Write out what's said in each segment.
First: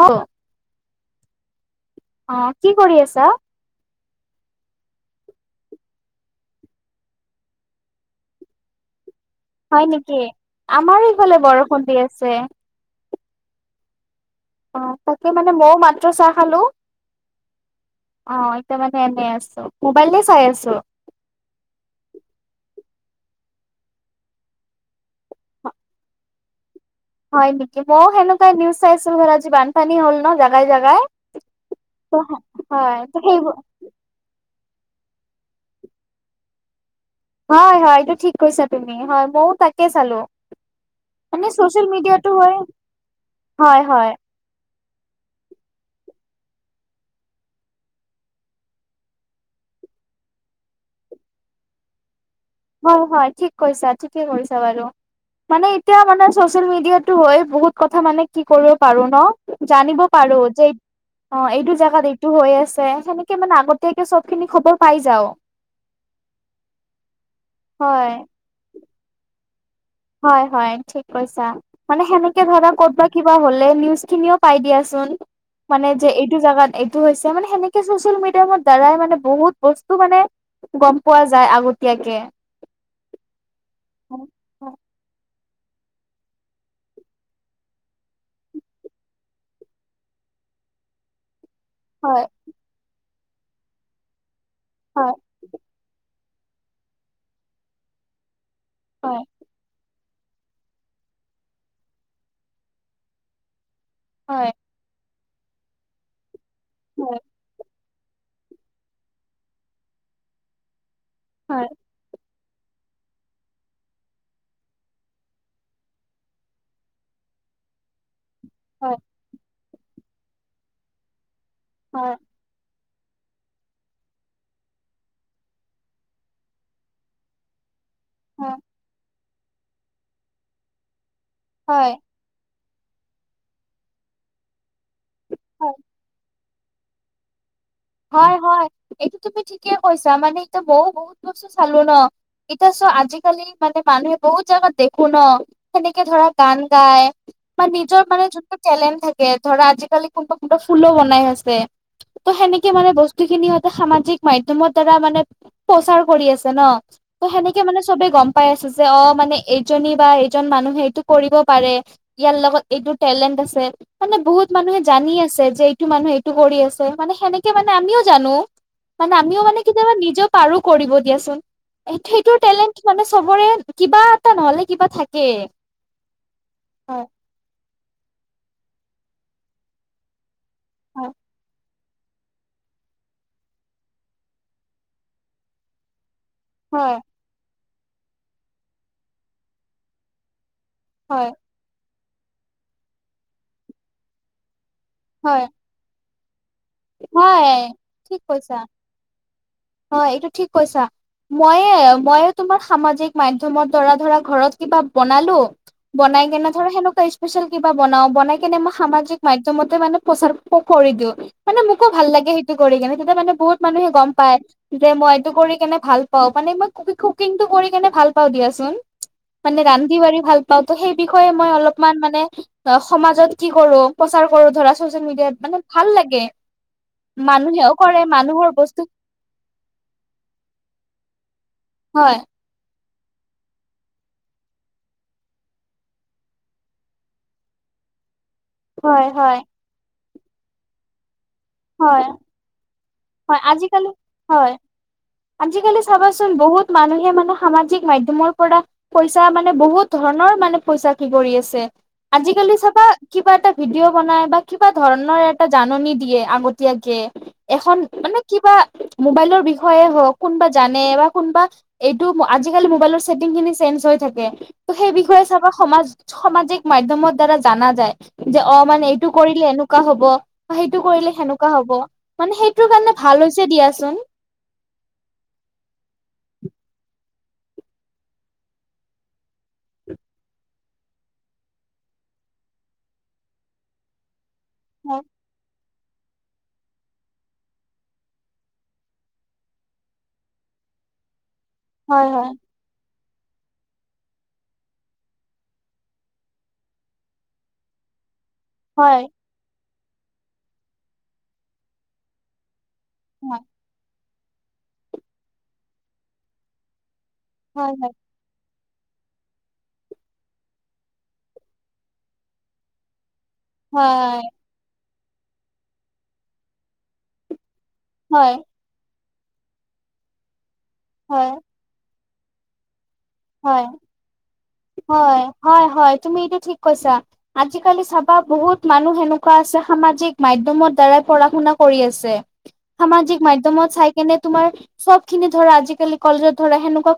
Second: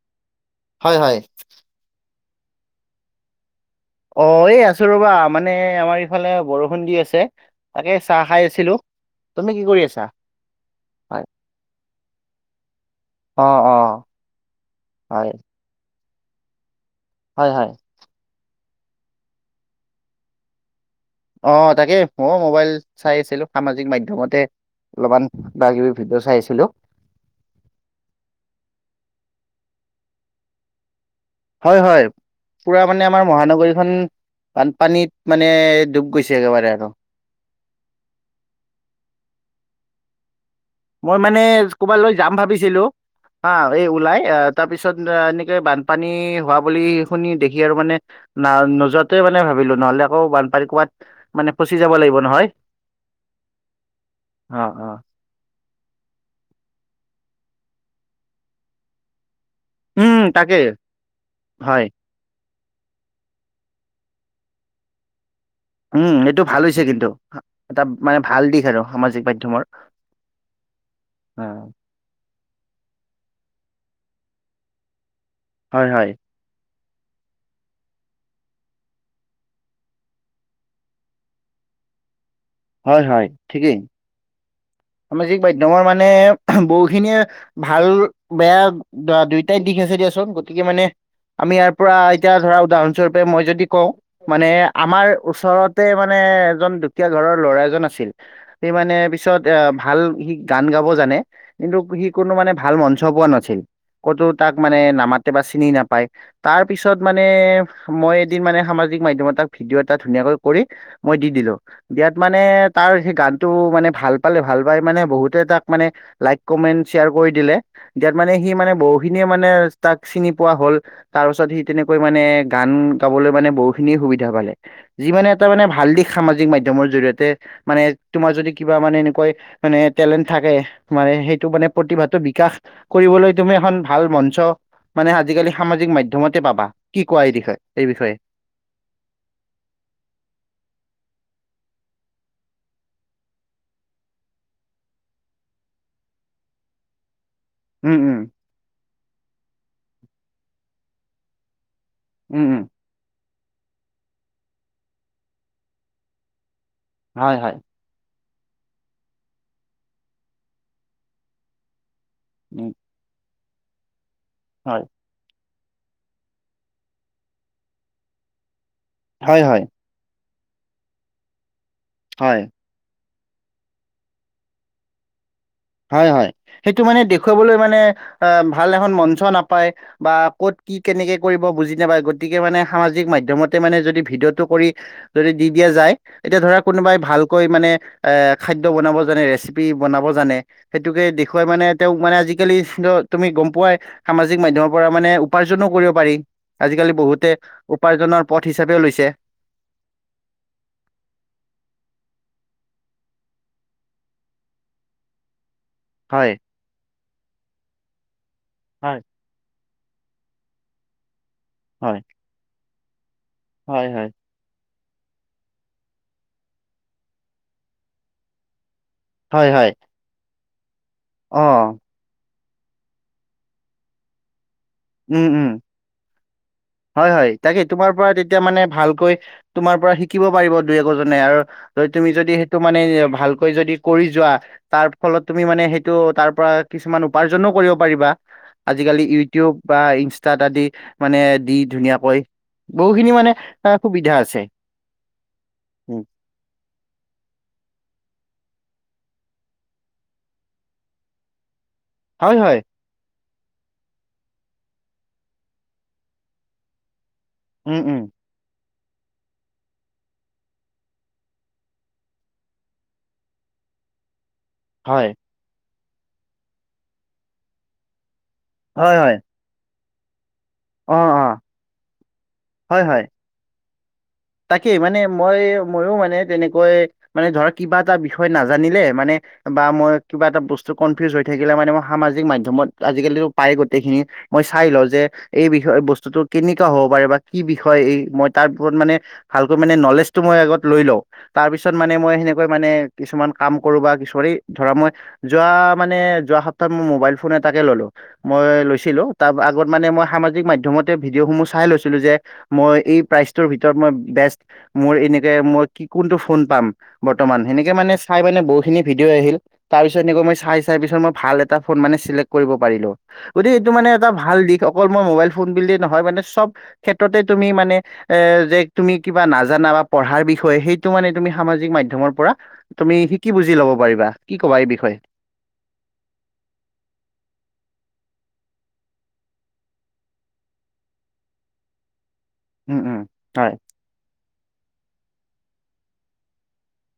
অ টো হয় হয়। অ কি কৰি আছা? অ এই আছো ৰবা মানে আমাৰ ইফালে বৰষুণ দি আছে তাকে চাহ খাই আছিলো। তুমি কি কৰি হয় আছা? নেকি আমাৰ হয় ইফালে বৰষুণ দি আছে। অ অ। অ হয় তাকে মানে মইয়ো মাত্ৰ চাহ খালো। হয় হয়। অ এতিয়া মানে এনেই আছো মোবাইলে চাই আছো অ তাকে ময়ো মোবাইল চাই আছিলো সামাজিক মাধ্যমতে অলপমান কিবা কিবি ভিডিঅ' চাই আছিলো হয় নেকি মইও কেনেকুৱাই নিউজ চাইছিলো ধৰ আজি বানপানী হল ন জাগাই জাগাই হয় হয় পুৰা হয় মানে ত আমাৰ সেইবোৰ মহানগৰীখন বানপানীত মানে ডুব গৈছে একেবাৰে আৰু হয় হয় এইটো ঠিক কৈছা তুমি হয় মইয়ো তাকে চালো মই মানে চচিয়েল ক'ব লৈ মিডিয়াটো যাম হয় ভাবিছিলো হা হয় এই হয় ওলাই আহ তাৰ পিছত এনেকে বানপানী হোৱা বুলি শুনি দেখি আৰু মানে না নোযোৱা তোৱে মানে ভাবিলো নহলে আকৌ বানপানী ক'বাত মানে ফচি যাব লাগিব নহয় হয় হয় ঠিক কৈছা ঠিকে অ কৰিছা বাৰু অ মানে এতিয়া মানে চচিয়েল মিডিয়াতো হৈ বহুত কথা মানে কি কৰিব পাৰো ন জানিব উম পাৰো তাকে যে অ এইটো হয় জাগাত এই টো হৈ আছে সেনেকে মানে আগতীয়াকে চব খিনি খবৰ পাই যাও। উম এইটো ভাল হৈছে কিন্তু এটা হয় মানে ভাল দিশ আৰু সামাজিক মাধ্যমৰ। হয় হয় ঠিক অ কৈছা। মানে সেনেকে ধৰা ক'ত বা কিবা হলে নিউজ খিনিও পাই দিয়াচোন হয় মানে যে হয় এইটো জাগাত এইটো হৈছে মানে সেনেকে চচিয়েল মিডিয়ামৰ দ্বাৰাই মানে বহুত বস্তু মানে গম পোৱা যায় আগতীয়াকে। হয় হয় ঠিকেই। সামাজিক মাধ্যমৰ মানে বহুখিনিয়ে ভাল বেয়া দুইটাই দিশ আছে দিয়াচোন গতিকে মানে আমি ইয়াৰ পৰা হয় এতিয়া ধৰা উদাহৰণস্বৰূপে মই যদি কওঁ মানে আমাৰ হয় ওচৰতে মা মানে এজন দুখীয়া ঘৰৰ ল'ৰা এজন আছিল সি মানে হয় পিছত এ ভাল সি গান গাব জানে কিন্তু সি কোনো মানে ভাল মঞ্চ পোৱা নাছিল। ক'তো হয় তাক মানে নামাতে বা চিনি নাপায় তাৰ পিছত হয় মানে মই এদিন মানে সামাজিক মাধ্যমত এটা ভিডিঅ' এটা ধুনীয়াকৈ কৰি মই দি দিলো হয় ইয়াত মানে তাৰ সেই গানটো মানে ভাল পালে ভাল পাই মানে বহুতে তাক মানে লাইক কমেন্ট শ্বেয়াৰ কৰি দিলে ইয়াত মানে সি মানে হয় বহুখিনিয়ে মানে তাক চিনি পোৱা হল তাৰ পাছত সি তেনেকৈ হয় মানে গান গাবলৈ মানে বহুখিনি সুবিধা পালে যি মানে এটা মানে ভাল দিশ সামাজিক মাধ্যমৰ জৰিয়তে মানে তোমাৰ যদি কিবা মানে এনেকৈ মানে টেলেণ্ট থাকে মানে সেইটো মানে হয় হয় প্ৰতিভাটো বিকাশ কৰিবলৈ তুমি এখন ভাল মঞ্চ মানে আজিকালি হয় সামাজিক মাধ্যয়মতে পাবা কি কোৱা এই বিষয়ে এই বিষয়ে? হয় হয় এইটো তুমি ঠিকে কৈছা মানে এতিয়া মইও বহুত বস্তু চালো ন। এতিয়া চোৱা আজিকালি মানে মানুহে বহুত জাগাত দেখো ন সেনেকে ধৰা গান গায় বা উম নিজৰ উম মানে যোনটো টেলেণ্ট থাকে ধৰা আজিকালি কোনোবা কোনোবা ফুলো বনাই আছে ত' উম সেনে উম মানে বস্তু খিনি সিহঁতে সামাজিক মাধ্যমৰ দ্বাৰা মানে প্ৰচাৰ কৰি আছে ন। ত' হয় হয় সেনেকে মানে চবে গম পাই আছে যে, অ মানে এইজনী বা এজন মানুহে এইটো কৰিব পাৰে ইয়াৰ লগত উম এইটো টেলেণ্ট আছে মানে বহুত মানুহে হয় জানি আছে যে মানুহ এইটো কৰি আছে মানে সেনেকে মানে আমিও জানো মানে হয় আমিও হয় মানে কেতিয়াবা নিজক পাৰো কৰিব দিয়া চোন, সেইটো হয়, টেলেণ্ট মানে চবৰে কিবা এটা নহলে কিবা থাকে। হয় হয়, সেইটো মানে দেখুৱাবলৈ মানে আ ভাল এখন মঞ্চ নাপায় বা ক'ত কি হয় কেনেকে কৰিব বুজি নাপাই গতিকে মানে সামাজিক মাধ্যমতে মানে যদি ভিডিঅটো কৰি যদি দি দিয়া যায়। এতিয়া ধৰা কোনোবাই হয় ভালকৈ মানে এ খাদ্য বনাব জানে ৰেচিপি বনাব জানে সেইটোকে হয় দেখুৱাই মানে তেওঁক মানে আজিকালি তুমি গম পোৱাই সামাজিক মাধ্যমৰ পৰা মানে হয় উপাৰ্জনো কৰিব পাৰি আজিকালি বহুতে হয় ঠিক উপাৰ্জনৰ পথ কৈছা। হিচাপেও লৈছে। হয় এইটো ঠিক কৈছা। মইয়ে মইয়ে তোমাৰ সামাজিক মাধ্যমৰ দ্বাৰা ধৰা ঘৰত কিবা বনালো বনাই হয়। কেনে ধৰ সেনেকুৱা স্পেচিয়েল কিবা বনাও বনাই কেনে মই হয়, সামাজিক মাধ্যমতে মানে প্ৰচাৰ কৰি দিও, মানে মোকো হয়, ভাল লাগে সেইটো কৰি কিনে তেতিয়া মানে বহুত হয়, মানুহে হয়, গম পায় যে মই এইতটো কৰি কেনে ভাল পাও মানে মই কুকিংটো কৰি কেনে ভাল পাওঁ দিয়াচোন হয়, মানে হয়, ৰান্ধি বাঢ়ি ভাল পাওঁ ত সেই বিষয়ে মই অ' অলপমান মানে অ সমাজত কি কৰো প্ৰচাৰ কৰো ধৰা ছচিয়েল উম, মিডিয়াত উম। মানে ভাল লাগে হয় হয় তাকে মানুহেও তোমাৰ কৰে পৰা তেতিয়া মানুহৰ মানে বস্তু ভালকৈ তোমাৰ পৰা শিকিব পাৰিব দুই একোজনে আৰু তুমি হয় যদি তটো মানে ভালকৈ যদি কৰি যোৱা তাৰ ফলত তুমি মানে সেইটো তাৰ পৰা কিছুমান উপাৰ্জনো কৰিব পাৰিবা আজিকালি হয় হয় ইউটিউব বা ইনষ্টাতাত আদি মানে দি হয়। ধুনীয়াকৈ বহুখিনি মানে হয় অ আজিকালি সুবিধা আছে হয় আজিকালি উম, চাবাচোন বহুত মানুহে মানে সামাজিক মাধ্যমৰ পৰা পইচা মানে বহুত ধৰণৰ মানে পইচা কি কৰি আছে হয় আজিকালি হয় চাবা কিবা এটা ভিডিঅ' বনাই বা কিবা ধৰণৰ এটা জাননী দিয়ে আগতীয়াকে এখন উম উম মানে কিবা মোবাইলৰ বিষয়ে হওক কোনোবা জানে বা কোনোবা এইটো আজিকালি মোবাইলৰ ছেটিং খিনি চেঞ্জ হৈ থাকে ত সেই হয় বিষয়ে চাবা সমাজ সামাজিক মাধ্যমৰ দ্বাৰা জানা যায় যে অ মানে হয় এইটো হয় কৰিলে এনেকুৱা হব বা সেইটো অ অ কৰিলে সেনেকুৱা হ'ব মানে সেইটো হয় হয় লৈছে দিয়াচোন তাকেই মানে মই ময়ো মানে তেনেকৈ মানে ধৰ কিবা এটা বিষয় নাজানিলে মানে বা মই কিবা এটা বস্তু কনফিউজ হৈ থাকিলে মানে মই সামাজিক মাধ্যমত আজিকালিতো পায় গোটেইখিনি মই চাই লওঁ যে এই বিষয় বস্তুতটো কেনেকুৱা হ'ব পাৰে বা কি বিষয় এই মই তাৰ ওপৰত মানে ভালকৈ মানে নলেজটো মই আগত লৈ লওঁ তাৰ পিছত মানে হয় মই হয়। সেনেকৈ মানে কিছুমান কাম কৰো বা কিছুৰে ধৰা মই যোৱা মানে যোৱা সপ্তাহত মোৰ মোবাইল ফোন এটাকে ললো মই হয়, লৈছিলো তাৰ আগত মানে মই সামাজিক মাধ্যমতে ভিডিঅ' সমূহ চাই লৈছিলো যে মই এই হয়, প্ৰাইচটোৰ ভিতৰত মই বেষ্ট মোৰ এনেকে মই কি কোনটো ফোন পাম বৰ্তমান হয়, সেনেকে হয়, মানে চাই মানে বহুতখিনি ভিডিঅ' আহিল তাৰ পিছ এনেক মই চাই চাই পিছত মই ভাল এটা ফোন মানে চিলেক্ট কৰিব পাৰিলো গতিকে এইটো মানে এটা হয়, ভাল দিশ অকল মই মোবাইল ফোন বুলিয়ে নহয় মানে চব ক্ষেত্ৰতে তুমি মানে এ হয়, যে তুমি কিবা নাজানা বা পঢ়াৰ বিষয়ে সেইটো মানে তুমি হয়, সামাজিক মাধ্যমৰ পৰা তুমি সিকি বুজি লব পাৰিবা কি ক'বা এই বিষয়ে হয় হয় হয় তুমিতিয়া ঠিক কছা আজিকালি চাবা বহুত মানুহ সেনেকুৱা আছে সামাজিক মাধ্যমৰ দ্বাৰাই পঢ়া শুনা কৰি আছে উম উম সামাজিক হয় মাধ্যমত চাই কেনে তোমাৰ চব খিনি ধৰা আজিকালি কলেজত ধৰা সেনেকুৱা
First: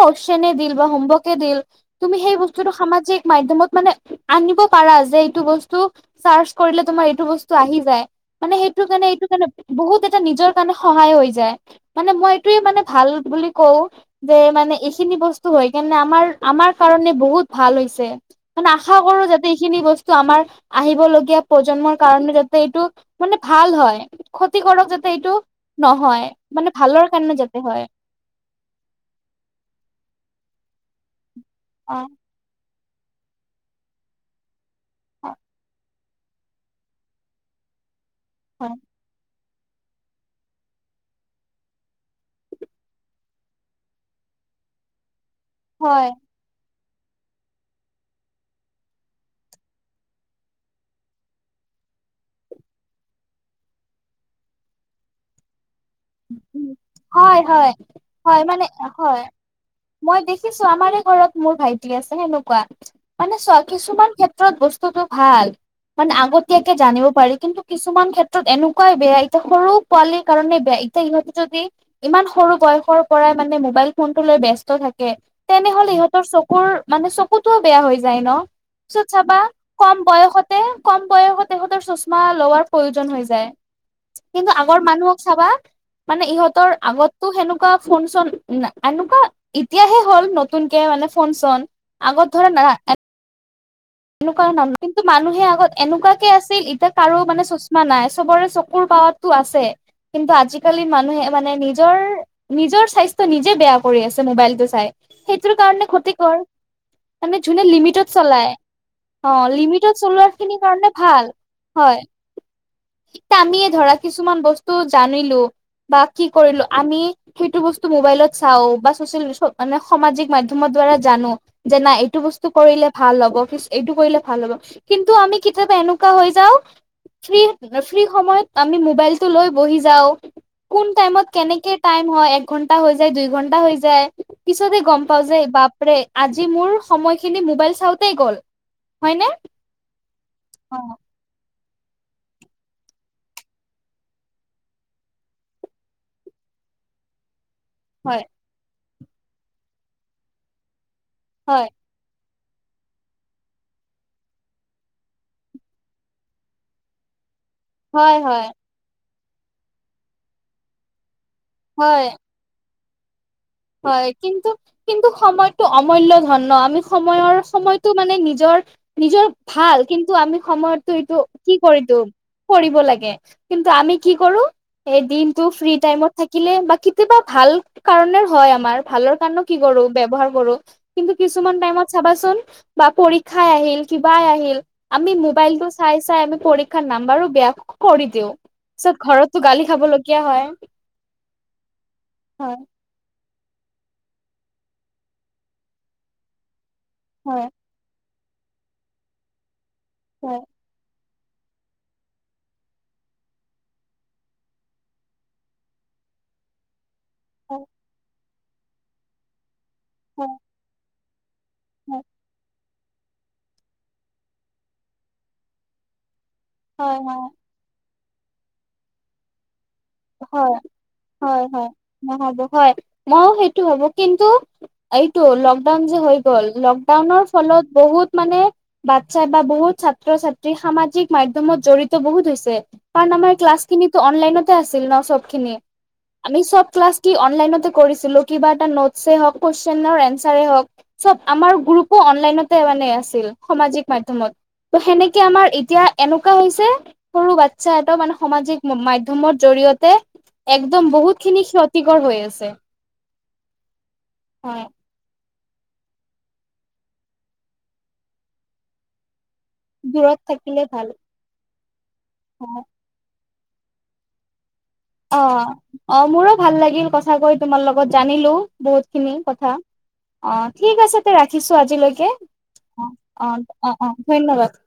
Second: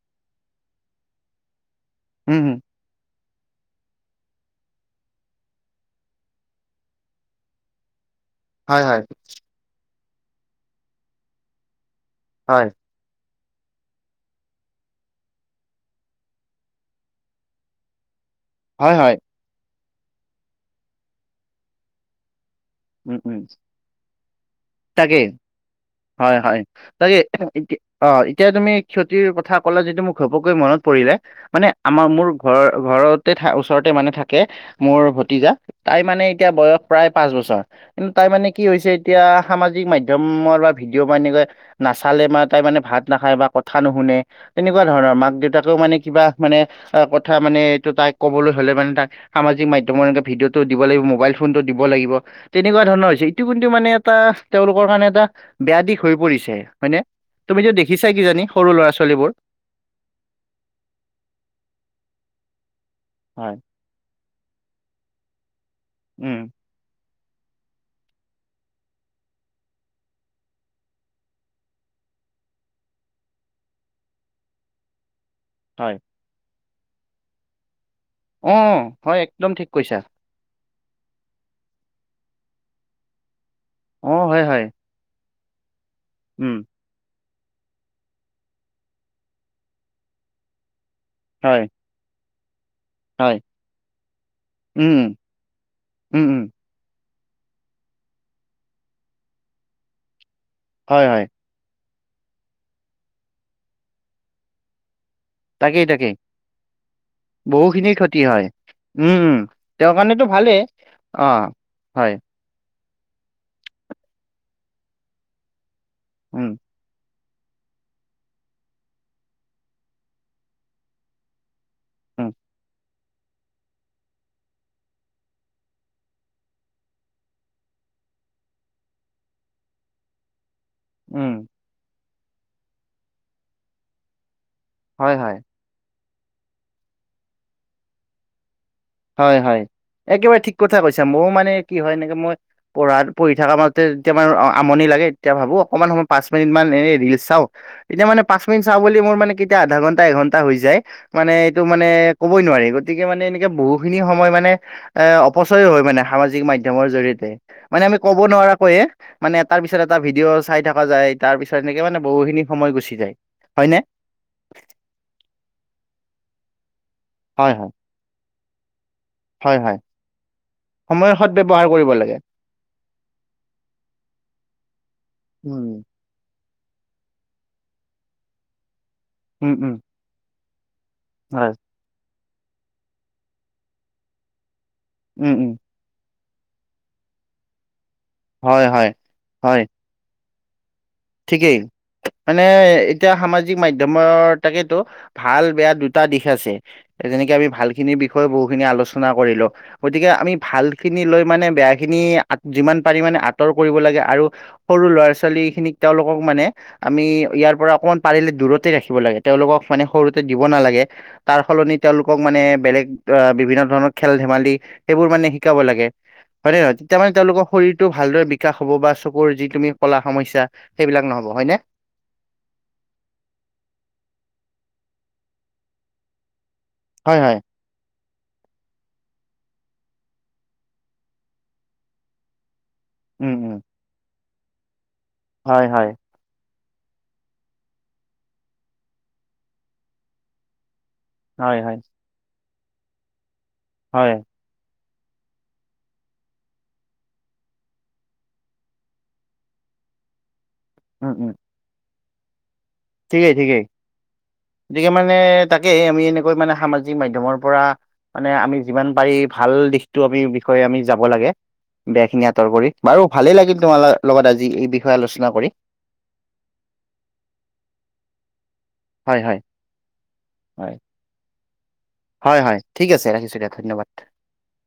কইছনে দিল বা হোমৱৰ্কে দিল তুমি সেই উম উম বস্তুটো সামাজিক মাধ্যমত মানে আনিব পাৰা যে এইটো বস্তু চাৰ্চ কৰিলে তোমাৰ এইটো বস্তু আহি যায় মানে সেইটো হয় হয় কাৰণে এইটো কাৰণে বহুত এটা নিজৰ কাৰণে সহায় হৈ যায় মানে মইটোয়ে হয় মানে ভাল বুলি কও যে মানে এইখিনি বস্তু হয়কাৰণে আমাৰ আমাৰ কাৰণে বহুত ভাল হৈছে মানে হয় আশা হয় কৰো যা ইখিনি বস্তু আমাৰ আহিবলগীয়া প্ৰজন্মৰ কাৰণে যাতে এইটো উম মানে উম ভাল হয় ক্ষতি কৰক যাতে তাকেই এইটো নহয় হয় হয় মানে ভালৰ তাকে কাৰণে যাতে এতিয়া হয় অ এতিয়া তুমি ক্ষতিৰ কথা কললে যিটো মোক ঘপকৈ মনত পৰিলে মানে অ আমাৰ মোৰ ঘৰ ঘৰতে থ ওচৰতে মানে থাকে মোৰ ভতিজা তাই মানে এতিয়া বয়স প্ৰায় পাঁচ বছৰ কিন্তু তাই মানে কি হয় হৈছে এতিয়া সামাজিক মাধ্যমত একদমৰ [unintelligible] বা ভিডিঅ' বনেকৈ নাচালে বা তাই মানে ভাত নাখায় বা কথা নুশুনে তেনেকুৱা ধৰণৰ মাক দেউতাকেও মানে হয় কিবা মানে অ কথা মানে এইটো তাই ক'বলৈ হলে মানে তাক সামাজিক মাধ্যমত এনেকে ভিডিঅ'টো দিব লাগিব মোবাইল ফোনতটো দিব লাগিব। তেনেকুৱা ধৰণৰ হৈছে ইটো কিন্তু মানে এটা তেওঁলোকৰ কাৰণে এটা বেয়া দিশ হৈ পৰিছে হয়নে হয় হয় তুমি য হয় দেখিছা হয় কিজানি মানে সৰু ল'ৰা হয় ছোৱালীবোৰ। মই দেখিছো আমাৰে ঘৰত মোৰ ভাইটি আছে সেনেকুৱা মানে হয় কিছুমান ক্ষেত্ৰত বস্তুতটো ভাল মানে উম আগতীয়াকে জানিব পাৰি কিন্তু কিছুমান ক্ষেত্ৰত এনেকুৱাই বেয়া, এতিয়া সৰু পোৱালীৰ কাৰণে বেয়া। সিহঁতি, যদি ইমান সৰু বয়সৰ পৰাই মানে মোবাইল ফোনটো লৈ বস্ত থাকে। তেনেহ'লে হয় ইহতৰ চকুৰ মানে চব। কতোও বেয়া হৈ যায় ন। অ পিত হয় চাবা একদম ঠিক কৈছা কম বয়সত তে কম বয়সতে তেহঁতৰ চশমা লোৱাৰ প্ৰয়োজন হৈ যায়। অ হয় কিন্তু হয় আগৰ মানুহক চাবা মানে উম ইহঁতৰ আগত ত সেনেকুৱা ফোন চন এনেকুৱা এতিয়াহে হ'ল নতুনকে মানে ফোন হয় চন আগত ধৰা নাৰা হয়। এনেকুৱা মানুহ উম কিন্তু মানুহে আগত উম এনেকুৱাকে উম আছিল এতিয়া কাৰো মানে চশমা নাই, চবৰে চকুৰ পাৱাতো আছে। কিন্তু আজিকালি হয় হয় মানুহে মানে নিজৰ নিজৰ স্বাস্থ্য নিজে বেয়া কৰি আছে মোবাইল টো চাই। সেইটোৰ তাকেই কাৰণে তাকেই ক্ষতি কৰ, মানে যোনে বহুখিনি লিমিটত ক্ষতি হয় চলাই। উম উম অৱ তেওঁৰ লিমিটত কাৰণেতো চলোৱা খিনিৰ ভালেই কাৰণে ভাল অ হয়। ইতা আমি এ ধৰা কিছুমান বস্তু জানিলো বা কি উম কৰিলো। আমি সেইটো বস্তু মোবাইলত চাওঁ বা চচিয়েল মানে সামাজিক মাধ্যমৰ দ্বাৰা জানো। যে নাই এইটো উম বস্তু কৰিলে ভাল হ'ব কি এইটো কৰিলে ভাল হ'ব, কিন্তু আমি কেতিয়াবা এনেকুৱা হৈ যাও ফ্ৰী ফ্ৰী সময়ত আমি মোবাইলটো লৈ বহি যাওঁ। কোন টাইমত উম কেনেকে টাইম হয়, এক ঘন্টা হৈ যায়, দুই ঘন্টা হৈ যায়। পিছতে গম হয় পাও হয় যে বাপৰে আজি মোৰ সময়খিনি মোবাইল চাওঁতেই গ'ল। হয়নে হয় হয় একেবাৰে ঠিক কথা অ কৈছা মই মানে কি হয় এনেকে মই পঢ়াত পঢ়ি থকা মাজতে যেতিয়া মান আমনি লাগে তেতিয়া ভাবো অকমান সময় পাঁচ মিনিট মান এনেই ৰিলচ চাওঁ। এতিয়া মানে হয় পাঁচ মিনিট চাওঁ বুলি মোৰ মানে কেতিয়া আধা ঘন্টা এঘন্টা হৈ যায় মানে এইটো হয় মানে ক'বই নোৱাৰি গতিকে মানে এনেকে বহুত বহুখিনি সময় মানে এ অপচয়ো হয় মানে সামাজিক মাধ্যমৰ জৰিয়তে। মানে আমি হয় ক'ব হয় নোৱাৰাকৈয়ে মানে এ তাৰ পিছত এটা ভিডিঅ' চাই থকা যায় তাৰ পিছত তেনেকে মানে হয় বহুখিনি সময় গুচি যায়। হয় নে? কিন্তু কিন্তু সময়টো অমূল্য ধন ন আমি সময়ৰ হয় হয় সময়তটো মানে নিজৰ নিজৰ হয় হয় ভাল কিন্তু আমি সময়তো সময়ৰ এইটো সদ কি ব্যৱহাৰ কৰিব কৰিলো। লাগে কৰিব লাগে কিন্তু আমি কি কৰো এই দিনটো ফ্ৰী উম টাইমত থাকিলে বা কেতিয়াবা ভাল কাৰণে হয় আমাৰ ভালৰ কাৰণেও উম কি উম কৰো ব্যৱহাৰ কৰো। কিন্তু হয় কিছুমান টাইমত চাবাচোন বা পৰীক্ষাই আহিল কিবাই আহিল আমি উম উম মোবাইলটো চাই চাই আমি পৰীক্ষাত নাম্বাৰো বেয়া কৰি দিওঁ হয়, হয়, পাছত ঘৰতটো হয়, গালি খাবলগীয়া হয়। ঠিকেই, মানেএ হয় এতিয়া সামাজিক মাধ্যমৰ তাকেতো ভাল বেয়া দুটা দিশ আছে, যেনেকে হয় আমি ভাল খিনি বিষয়ে বহু খিনি আলোচনা কৰিলো, গতিকে আমি হয় ভাল খিনি লৈ মানে বেয়া খিনি যিমান পাৰি মানে আঁতৰ কৰিব লাগে, আৰু সৰু ল'ৰা ছোৱালী খিনিক তেওঁলোকক মানে আমি ইয়াৰ পৰা অকমান পাৰিলে দূৰতে ৰাখিব লাগে তেওঁলোকক মানে সৰুতে হয় দিব নালাগে তাৰ সলনি হয় তেওঁলোকক মানে বেলেগ অ বিভিন্ন ধৰণৰ খেল ধেমালি সেইবোৰ মানে শিকাব লাগে। হয় নে নহয়? তেতিয়া মানে তেওঁলোকক শৰীৰটো ভালদৰে বিকাশ হ'ব বা চকুৰ যি তুমি কলা সমস্যা হয় সেইবিলাক নহ'ব হয় হয়নে? হয় নহ'ব হয়, মইও সেইটো ভাবো কিন্তু এইটো লকডাউন যে হৈ গ'ল হয় লকডাউনৰ হয় ফলত বহুত মানে বাচ্ছাই বা বহুত ছাত্ৰ-ছাত্ৰী সামাজিক মাধ্যমত জড়িত বহুত হৈছে। কাৰণ আমাৰ উম উম ক্লাছ খিনিতো অনলাইনতে আছিল ন সবখিনি। হয় হয় আমি সব ক্লাছ কি অনলাইনতে কৰিছিলোঁ কিবা এটা নোটছে হওক কুৱেশনৰ এনচাৰে হওক সব হয় আমাৰ হয় গ্ৰুপো অনলাইনতে মানে আছিল সামাজিক হয় মাধ্যমত। ত' সেনেকে আমাৰ এতিয়া এনেকুৱা হৈছে সৰু বাচ্ছা এটা মানে সামাজিক মাধ মাধ্যমৰ জৰিয়তে একদম উম বহুত উম খিনি ক্ষতিকৰ হৈ আছে। ঠিকেই ঠিকেই। হয় [inaudible] মানে তাকে আমি এনেকৈ মানে সামাজিক মাধ্যমৰ পৰা মানে আমি যিমান পাৰি ভাল দিশটো আমি দূৰত থাকিলে বিষয়ে আমি ভাল যাব লাগে বেয়াখিনি আঁতৰ কৰি। অ বাৰু ভালেই লাগিল তোমাৰ লগত আজি এই বি অ অ মোৰো ভাল লাগিল কথা কৈ তোমাৰ লগত জানিলোঁ। বহুত খিনি হয় হয় কথা, অ হয় ঠিক আছে তে ৰাখিছোঁ আজিলৈ। কে হয় হয় ঠিক অ আছে অ ৰাখিছো দিয়া অ ধন্যবাদ অ ধন্যবাদ।